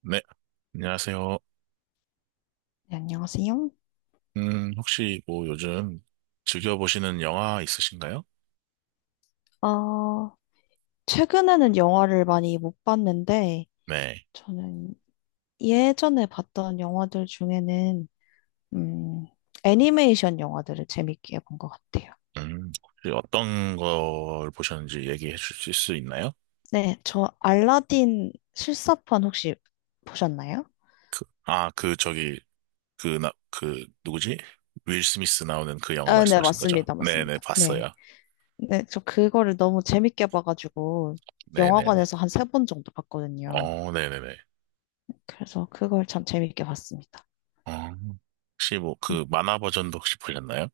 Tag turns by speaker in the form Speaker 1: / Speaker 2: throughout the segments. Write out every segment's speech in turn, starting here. Speaker 1: 네, 안녕하세요.
Speaker 2: 네, 안녕하세요.
Speaker 1: 혹시 뭐 요즘 즐겨보시는 영화 있으신가요?
Speaker 2: 어, 최근에는 영화를 많이 못 봤는데,
Speaker 1: 네.
Speaker 2: 저는 예전에 봤던 영화들 중에는, 음, 애니메이션 영화들을 재밌게 본 것 같아요.
Speaker 1: 혹시 어떤 걸 보셨는지 얘기해 주실 수 있나요?
Speaker 2: 네, 저 알라딘 실사판 혹시 보셨나요?
Speaker 1: 그, 아, 그, 저기, 그, 나, 그, 누구지? 윌 스미스 나오는 그 영화
Speaker 2: 아, 네,
Speaker 1: 말씀하신 거죠?
Speaker 2: 맞습니다.
Speaker 1: 네네,
Speaker 2: 맞습니다. 네.
Speaker 1: 봤어요.
Speaker 2: 네, 저 그거를 너무 재밌게 봐가지고,
Speaker 1: 네네네.
Speaker 2: 영화관에서 한 세 번 정도 봤거든요.
Speaker 1: 어, 네네네.
Speaker 2: 그래서 그걸 참 재밌게 봤습니다.
Speaker 1: 어, 혹시 뭐
Speaker 2: 음.
Speaker 1: 그 만화 버전도 혹시 보셨나요?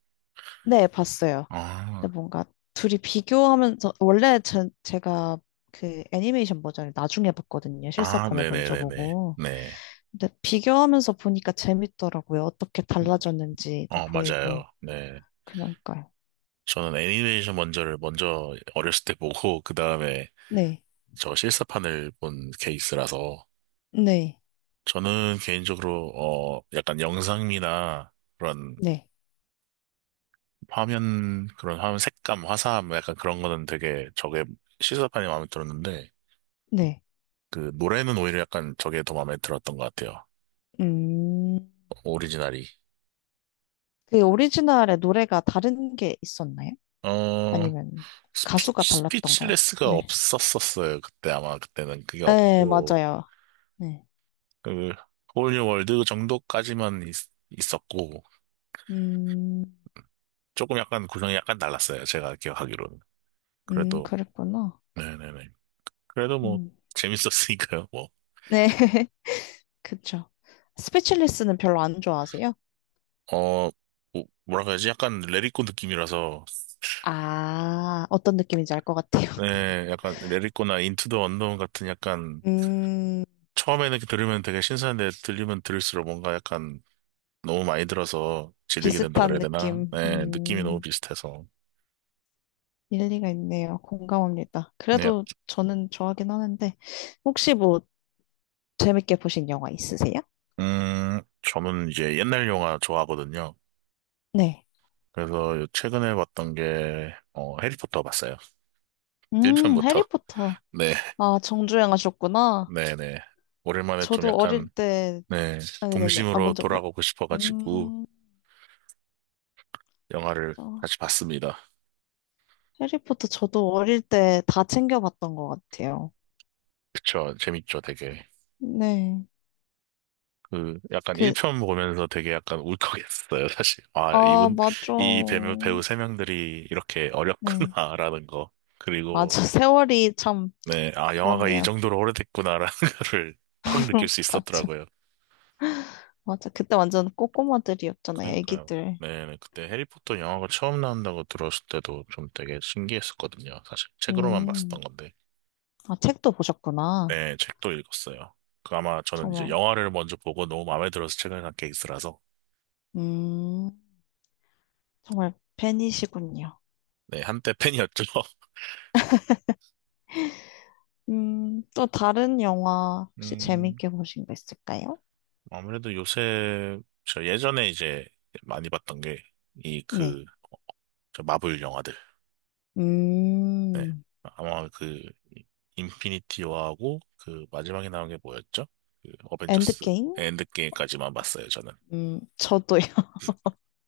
Speaker 2: 네, 봤어요.
Speaker 1: 아,
Speaker 2: 근데 뭔가 둘이 비교하면서 원래 전 제가 그 애니메이션 버전을 나중에 봤거든요.
Speaker 1: 아,
Speaker 2: 실사판을 먼저
Speaker 1: 네네네네. 네. 네,
Speaker 2: 보고.
Speaker 1: 네. 네.
Speaker 2: 근데 비교하면서 보니까 재밌더라고요. 어떻게
Speaker 1: 음,
Speaker 2: 달라졌는지도
Speaker 1: 어, 맞아요.
Speaker 2: 보이고.
Speaker 1: 네.
Speaker 2: 그러니까요.
Speaker 1: 저는 애니메이션 먼저 어렸을 때 보고 그 다음에
Speaker 2: 네.
Speaker 1: 저 실사판을 본 케이스라서
Speaker 2: 네.
Speaker 1: 저는 개인적으로 어 약간 영상미나 그런
Speaker 2: 네.
Speaker 1: 그런 화면 색감 화사함 약간 그런 거는 되게 저게 실사판이 마음에 들었는데
Speaker 2: 네.
Speaker 1: 그 노래는 오히려 약간 저게 더 마음에 들었던 것 같아요.
Speaker 2: 음.
Speaker 1: 오리지널이
Speaker 2: 그 오리지널의 노래가 다른 게 있었나요?
Speaker 1: 어
Speaker 2: 아니면 가수가 달랐던가요?
Speaker 1: 스피치레스가
Speaker 2: 네.
Speaker 1: 없었었어요. 그때 아마 그때는 그게
Speaker 2: 네,
Speaker 1: 없고
Speaker 2: 맞아요. 네.
Speaker 1: 그 홀리 월드 정도까지만 있었고
Speaker 2: 음.
Speaker 1: 조금 약간 구성이 약간 달랐어요. 제가 기억하기로는. 그래도,
Speaker 2: 그랬구나.
Speaker 1: 네네네. 그래도 뭐,
Speaker 2: 음.
Speaker 1: 재밌었으니까요, 뭐.
Speaker 2: 네. 그쵸. 스피치리스는 별로 안 좋아하세요?
Speaker 1: 어, 뭐라고 해야지? 약간 레리코 느낌이라서,
Speaker 2: 아, 어떤 느낌인지 알 것 같아요.
Speaker 1: 네, 약간 레리코나 인투 더 언더운 같은 약간,
Speaker 2: 음,
Speaker 1: 처음에는 들으면 되게 신선한데 들리면 들을수록 뭔가 약간 너무 많이 들어서 질리게 된다
Speaker 2: 비슷한
Speaker 1: 그래야 되나?
Speaker 2: 느낌.
Speaker 1: 네, 느낌이 너무 비슷해서.
Speaker 2: 일리가 있네요. 공감합니다.
Speaker 1: 네, 약-
Speaker 2: 그래도 저는 좋아하긴 하는데, 혹시 뭐 재밌게 보신 영화 있으세요?
Speaker 1: 저는 이제 옛날 영화 좋아하거든요.
Speaker 2: 네.
Speaker 1: 그래서 요 최근에 봤던 게, 어, 해리포터 봤어요. 1편부터.
Speaker 2: 해리포터.
Speaker 1: 네.
Speaker 2: 아, 정주행 하셨구나.
Speaker 1: 네네. 오랜만에 좀
Speaker 2: 저도 어릴
Speaker 1: 약간,
Speaker 2: 때,
Speaker 1: 네,
Speaker 2: 아, 네네네. 아,
Speaker 1: 동심으로
Speaker 2: 먼저 말,
Speaker 1: 돌아가고 싶어가지고,
Speaker 2: 음,
Speaker 1: 영화를
Speaker 2: 저,
Speaker 1: 다시 봤습니다.
Speaker 2: 해리포터 저도 어릴 때 다 챙겨봤던 것 같아요.
Speaker 1: 그쵸, 재밌죠, 되게.
Speaker 2: 네.
Speaker 1: 그, 약간
Speaker 2: 그
Speaker 1: 1편 보면서 되게 약간 울컥했어요, 사실. 아,
Speaker 2: 아,
Speaker 1: 이분,
Speaker 2: 맞아.
Speaker 1: 이 배우 3명들이 이렇게
Speaker 2: 네.
Speaker 1: 어렵구나라는 거. 그리고,
Speaker 2: 맞아. 세월이 참
Speaker 1: 네, 아, 영화가 이
Speaker 2: 그렇네요.
Speaker 1: 정도로 오래됐구나라는 거를 확 느낄 수
Speaker 2: 맞아.
Speaker 1: 있었더라고요.
Speaker 2: 맞아. 그때 완전 꼬꼬마들이었잖아요.
Speaker 1: 그니까요.
Speaker 2: 애기들.
Speaker 1: 네, 네. 그때 해리포터 영화가 처음 나온다고 들었을 때도 좀 되게 신기했었거든요. 사실 책으로만 봤었던
Speaker 2: 음.
Speaker 1: 건데.
Speaker 2: 아, 책도 보셨구나.
Speaker 1: 네, 책도 읽었어요. 그 아마 저는 이제
Speaker 2: 정말.
Speaker 1: 영화를 먼저 보고 너무 마음에 들어서 책을 산 케이스라서.
Speaker 2: 음. 정말 팬이시군요.
Speaker 1: 네, 한때 팬이었죠.
Speaker 2: 음. 또 다른 영화 혹시
Speaker 1: 음,
Speaker 2: 재밌게 보신 거 있을까요?
Speaker 1: 아무래도 요새, 저 예전에 이제 많이 봤던 게, 이
Speaker 2: 네.
Speaker 1: 그, 저 마블 영화들. 네.
Speaker 2: 음.
Speaker 1: 아마 그, 인피니티 워하고, 그 마지막에 나온 게 뭐였죠? 그 어벤져스
Speaker 2: 엔드게임?
Speaker 1: 엔드게임까지만 봤어요, 저는.
Speaker 2: 음. 저도요.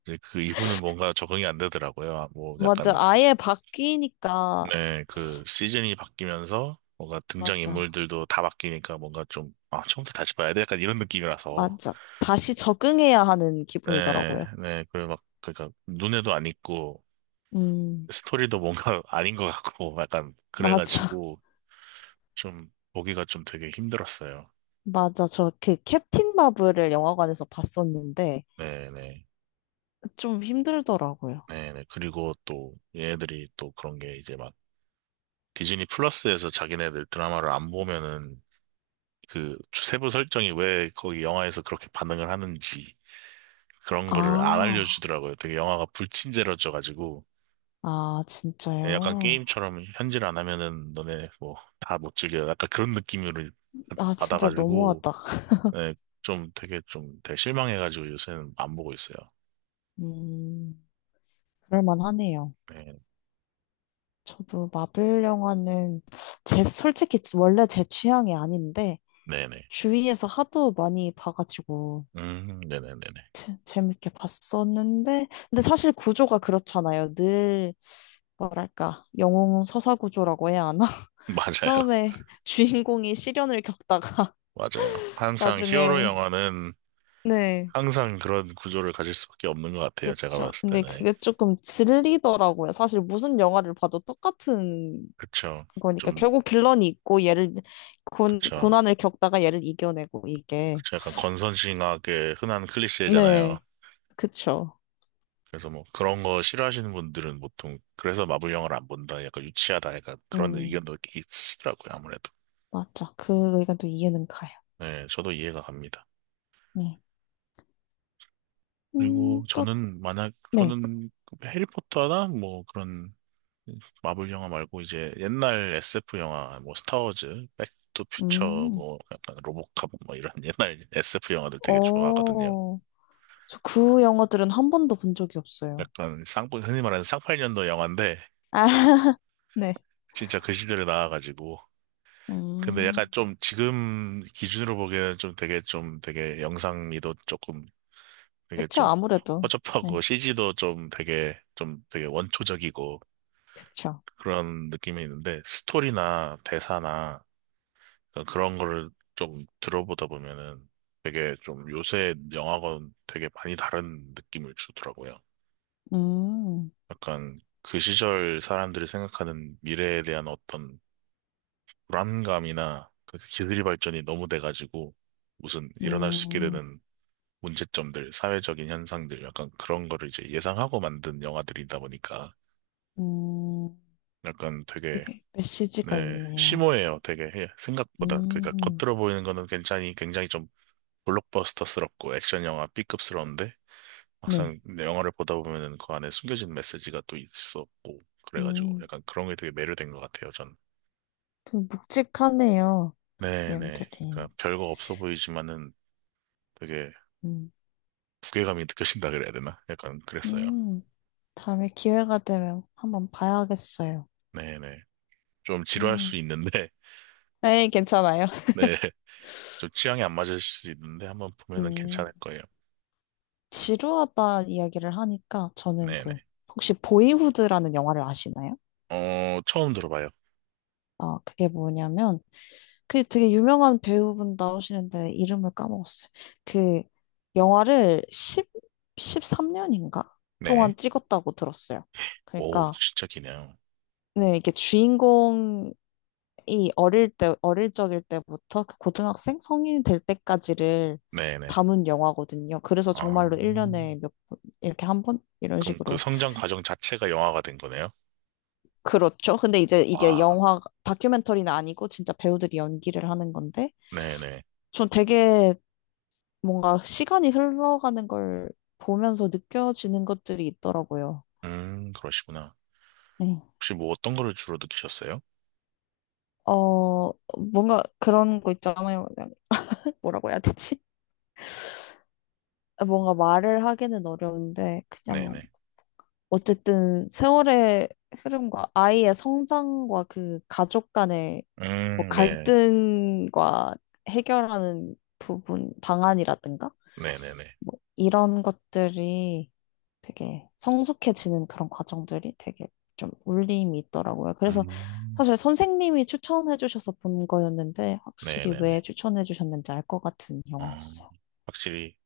Speaker 1: 이제 그 이후는 뭔가 적응이 안 되더라고요. 뭐
Speaker 2: 맞아.
Speaker 1: 약간
Speaker 2: 아예 바뀌니까.
Speaker 1: 네, 그 시즌이 바뀌면서 뭔가
Speaker 2: 맞아.
Speaker 1: 등장인물들도 다 바뀌니까 뭔가 좀, 아, 처음부터 다시 봐야 돼? 약간 이런 느낌이라서.
Speaker 2: 맞아. 다시 적응해야 하는
Speaker 1: 네,
Speaker 2: 기분이더라고요.
Speaker 1: 네, 그리고 막, 그러니까 눈에도 안 익고
Speaker 2: 음,
Speaker 1: 스토리도 뭔가 아닌 것 같고 약간
Speaker 2: 맞아.
Speaker 1: 그래가지고 좀 보기가 되게 힘들었어요.
Speaker 2: 맞아. 저 그 캡틴 마블을 영화관에서 봤었는데
Speaker 1: 네, 네,
Speaker 2: 좀 힘들더라고요.
Speaker 1: 네, 네. 그리고 또 얘네들이 또 그런 게 이제 막 디즈니 플러스에서 자기네들 드라마를 안 보면은 그 세부 설정이 왜 거기 영화에서 그렇게 반응을 하는지 그런 거를 안
Speaker 2: 아,
Speaker 1: 알려주더라고요. 되게 영화가 불친절해져가지고
Speaker 2: 아,
Speaker 1: 약간
Speaker 2: 진짜요?
Speaker 1: 게임처럼 현질 안 하면은 너네 뭐 다 못 즐겨. 약간 그런 느낌을
Speaker 2: 아, 진짜
Speaker 1: 받아가지고
Speaker 2: 너무하다.
Speaker 1: 네, 좀 되게 실망해가지고 요새는 안 보고 있어요.
Speaker 2: 음, 그럴만하네요.
Speaker 1: 네,
Speaker 2: 저도 마블 영화는 제, 솔직히 원래 제 취향이 아닌데
Speaker 1: 네네.
Speaker 2: 주위에서 하도 많이 봐가지고
Speaker 1: 네네네네.
Speaker 2: 재밌게 봤었는데 근데 사실 구조가 그렇잖아요. 늘 뭐랄까 영웅 서사 구조라고 해야 하나?
Speaker 1: 맞아요.
Speaker 2: 처음에 주인공이 시련을 겪다가
Speaker 1: 맞아요. 항상 히어로
Speaker 2: 나중에
Speaker 1: 영화는
Speaker 2: 네.
Speaker 1: 항상 그런 구조를 가질 수밖에 없는 것 같아요. 제가
Speaker 2: 그쵸.
Speaker 1: 봤을
Speaker 2: 근데
Speaker 1: 때는.
Speaker 2: 그게 조금 질리더라고요. 사실 무슨 영화를 봐도 똑같은
Speaker 1: 그쵸.
Speaker 2: 거니까
Speaker 1: 좀,
Speaker 2: 결국 빌런이 있고 얘를
Speaker 1: 그쵸.
Speaker 2: 고난을 겪다가 얘를 이겨내고 이게
Speaker 1: 그쵸. 약간 건선징악의 흔한 클리셰잖아요.
Speaker 2: 네 그쵸.
Speaker 1: 그래서 뭐 그런 거 싫어하시는 분들은 보통 그래서 마블 영화를 안 본다, 약간 유치하다, 약간 그런
Speaker 2: 음
Speaker 1: 의견도 있으시더라고요, 아무래도.
Speaker 2: 맞죠. 그 의견도 이해는 가요.
Speaker 1: 네, 저도 이해가 갑니다. 그리고 저는 해리포터나 뭐 그런 마블 영화 말고 이제 옛날 SF 영화 뭐 스타워즈, 백투퓨처
Speaker 2: 네음또네음어저
Speaker 1: 뭐 약간 로보캅 뭐 이런 옛날 SF 영화들 되게 좋아하거든요.
Speaker 2: 그 영화들은 한 번도 본 적이 없어요.
Speaker 1: 약간 쌍 흔히 말하는 쌍팔년도 영화인데
Speaker 2: 아, 네.
Speaker 1: 진짜 그 시대를 나와가지고 근데 약간
Speaker 2: 음.
Speaker 1: 좀 지금 기준으로 보기에는 되게 좀 되게 영상미도 조금 되게
Speaker 2: 그쵸,
Speaker 1: 좀
Speaker 2: 아무래도.
Speaker 1: 허접하고
Speaker 2: 네,
Speaker 1: CG도 되게 좀 되게 원초적이고
Speaker 2: 그쵸.
Speaker 1: 그런 느낌이 있는데 스토리나 대사나 그런 거를 좀 들어보다 보면은 되게 좀 요새 영화건 되게 많이 다른 느낌을 주더라고요.
Speaker 2: 음,
Speaker 1: 약간 그 시절 사람들이 생각하는 미래에 대한 어떤 불안감이나 그 기술이 발전이 너무 돼가지고 무슨 일어날 수 있게
Speaker 2: 음,
Speaker 1: 되는 문제점들, 사회적인 현상들, 약간 그런 거를 이제 예상하고 만든 영화들이다 보니까
Speaker 2: 음,
Speaker 1: 약간 되게,
Speaker 2: 되게 메시지가
Speaker 1: 네,
Speaker 2: 있네요.
Speaker 1: 심오해요. 되게 예, 생각보다. 그러니까
Speaker 2: 음,
Speaker 1: 겉으로 보이는 거는 굉장히 좀 블록버스터스럽고 액션 영화 B급스러운데
Speaker 2: 네.
Speaker 1: 막상 내 영화를 보다 보면은 그 안에 숨겨진 메시지가 또 있었고 그래가지고
Speaker 2: 음,
Speaker 1: 약간 그런 게 되게 매료된 것 같아요, 전.
Speaker 2: 좀 묵직하네요,
Speaker 1: 네네.
Speaker 2: 내용들이.
Speaker 1: 그러니까 별거 없어 보이지만은 되게
Speaker 2: 음,
Speaker 1: 무게감이 느껴진다 그래야 되나? 약간 그랬어요.
Speaker 2: 음, 다음에 기회가 되면 한번 봐야겠어요.
Speaker 1: 네네. 좀 지루할 수
Speaker 2: 음,
Speaker 1: 있는데,
Speaker 2: 네, 괜찮아요.
Speaker 1: 네. 저 취향이 안 맞을 수도 있는데 한번 보면은
Speaker 2: 음,
Speaker 1: 괜찮을 거예요.
Speaker 2: 지루하다 이야기를 하니까 저는
Speaker 1: 네네.
Speaker 2: 그, 혹시 보이후드라는 영화를 아시나요?
Speaker 1: 어, 처음 들어봐요.
Speaker 2: 아, 그게 뭐냐면, 그 되게 유명한 배우분 나오시는데 이름을 까먹었어요. 그 영화를 1 십삼 3년인가
Speaker 1: 네.
Speaker 2: 동안 찍었다고 들었어요.
Speaker 1: 오,
Speaker 2: 그러니까
Speaker 1: 진짜 기네요.
Speaker 2: 네, 이게 주인공이 어릴 적일 때부터 그 고등학생 성인이 될 때까지를
Speaker 1: 네네.
Speaker 2: 담은 영화거든요. 그래서
Speaker 1: 아,
Speaker 2: 정말로 1년에 몇 번, 이렇게 한 번? 이런
Speaker 1: 그럼 그
Speaker 2: 식으로.
Speaker 1: 성장 과정 자체가 영화가 된 거네요?
Speaker 2: 그렇죠. 근데 이제 이게
Speaker 1: 와.
Speaker 2: 영화, 다큐멘터리는 아니고 진짜 배우들이 연기를 하는 건데,
Speaker 1: 네네.
Speaker 2: 전 되게 뭔가 시간이 흘러가는 걸 보면서 느껴지는 것들이 있더라고요.
Speaker 1: 그러시구나.
Speaker 2: 네.
Speaker 1: 혹시 뭐 어떤 거를 주로 느끼셨어요?
Speaker 2: 어, 뭔가 그런 거 있잖아요. 그냥 뭐라고 해야 되지? 뭔가 말을 하기는 어려운데, 그냥
Speaker 1: 네네.
Speaker 2: 어쨌든 세월의 흐름과 아이의 성장과 그 가족 간의 뭐
Speaker 1: 네.
Speaker 2: 갈등과 해결하는 부분, 방안이라든가?
Speaker 1: 네네네.
Speaker 2: 뭐 이런 것들이 되게 성숙해지는 그런 과정들이 되게 좀 울림이 있더라고요. 그래서
Speaker 1: 음,
Speaker 2: 사실 선생님이 추천해 주셔서 본 거였는데 확실히
Speaker 1: 네네네.
Speaker 2: 왜 추천해 주셨는지 알 것 같은
Speaker 1: 어,
Speaker 2: 영화였어요.
Speaker 1: 확실히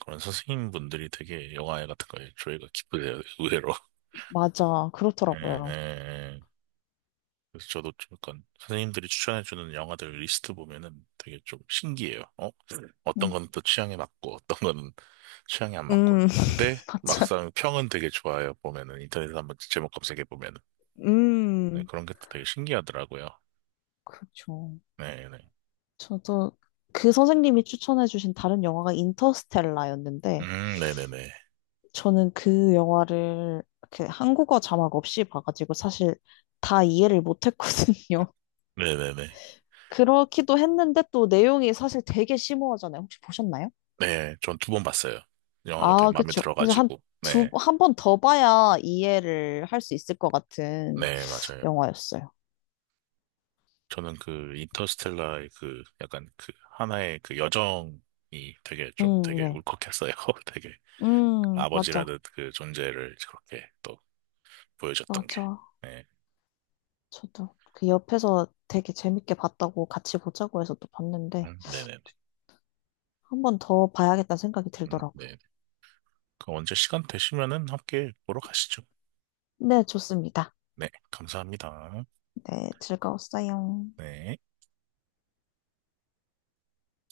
Speaker 1: 그런 선생님분들이 되게 영화 같은 거에 조예가 깊으세요, 의외로.
Speaker 2: 맞아.
Speaker 1: 예, 예,
Speaker 2: 그렇더라고요.
Speaker 1: 예. 그래서 저도 좀 약간 선생님들이 추천해주는 영화들 리스트 보면은 되게 좀 신기해요. 어? 어떤
Speaker 2: 음,
Speaker 1: 건 또 취향에 맞고, 어떤 거는 취향에 안 맞고요.
Speaker 2: 음,
Speaker 1: 근데
Speaker 2: 맞아.
Speaker 1: 막상 평은 되게 좋아요. 보면은 인터넷에 서 한번 제목 검색해 보면은 네,
Speaker 2: 음.
Speaker 1: 그런 게 또 되게 신기하더라고요.
Speaker 2: 그렇죠.
Speaker 1: 네네.
Speaker 2: 저도 그 선생님이 추천해 주신 다른 영화가 인터스텔라였는데
Speaker 1: 네네네.
Speaker 2: 저는 그 영화를 그 한국어 자막 없이 봐가지고 사실 다 이해를 못했거든요.
Speaker 1: 네네네. 네, 네, 네, 네.
Speaker 2: 그렇기도 했는데 또 내용이 사실 되게 심오하잖아요. 혹시 보셨나요?
Speaker 1: 네, 전 두 번 봤어요. 영화가 되게
Speaker 2: 아,
Speaker 1: 마음에
Speaker 2: 그쵸. 그래서
Speaker 1: 들어가지고. 네,
Speaker 2: 한 번 더 봐야 이해를 할 수 있을 것 같은
Speaker 1: 네, 맞아요.
Speaker 2: 영화였어요.
Speaker 1: 저는 그 인터스텔라의 그 약간 그 하나의 그 여정이 되게 좀 되게
Speaker 2: 네.
Speaker 1: 울컥했어요. 되게.
Speaker 2: 맞아.
Speaker 1: 아버지라듯 그 존재를 그렇게 또 보여줬던 게.
Speaker 2: 맞아.
Speaker 1: 네.
Speaker 2: 저도 그 옆에서 되게 재밌게 봤다고 같이 보자고 해서 또 봤는데
Speaker 1: 네네네.
Speaker 2: 한 번 더 봐야겠다는 생각이 들더라고요.
Speaker 1: 네. 그 언제 시간 되시면은 함께 보러 가시죠.
Speaker 2: 네, 좋습니다.
Speaker 1: 네. 감사합니다.
Speaker 2: 네, 즐거웠어요.
Speaker 1: 네.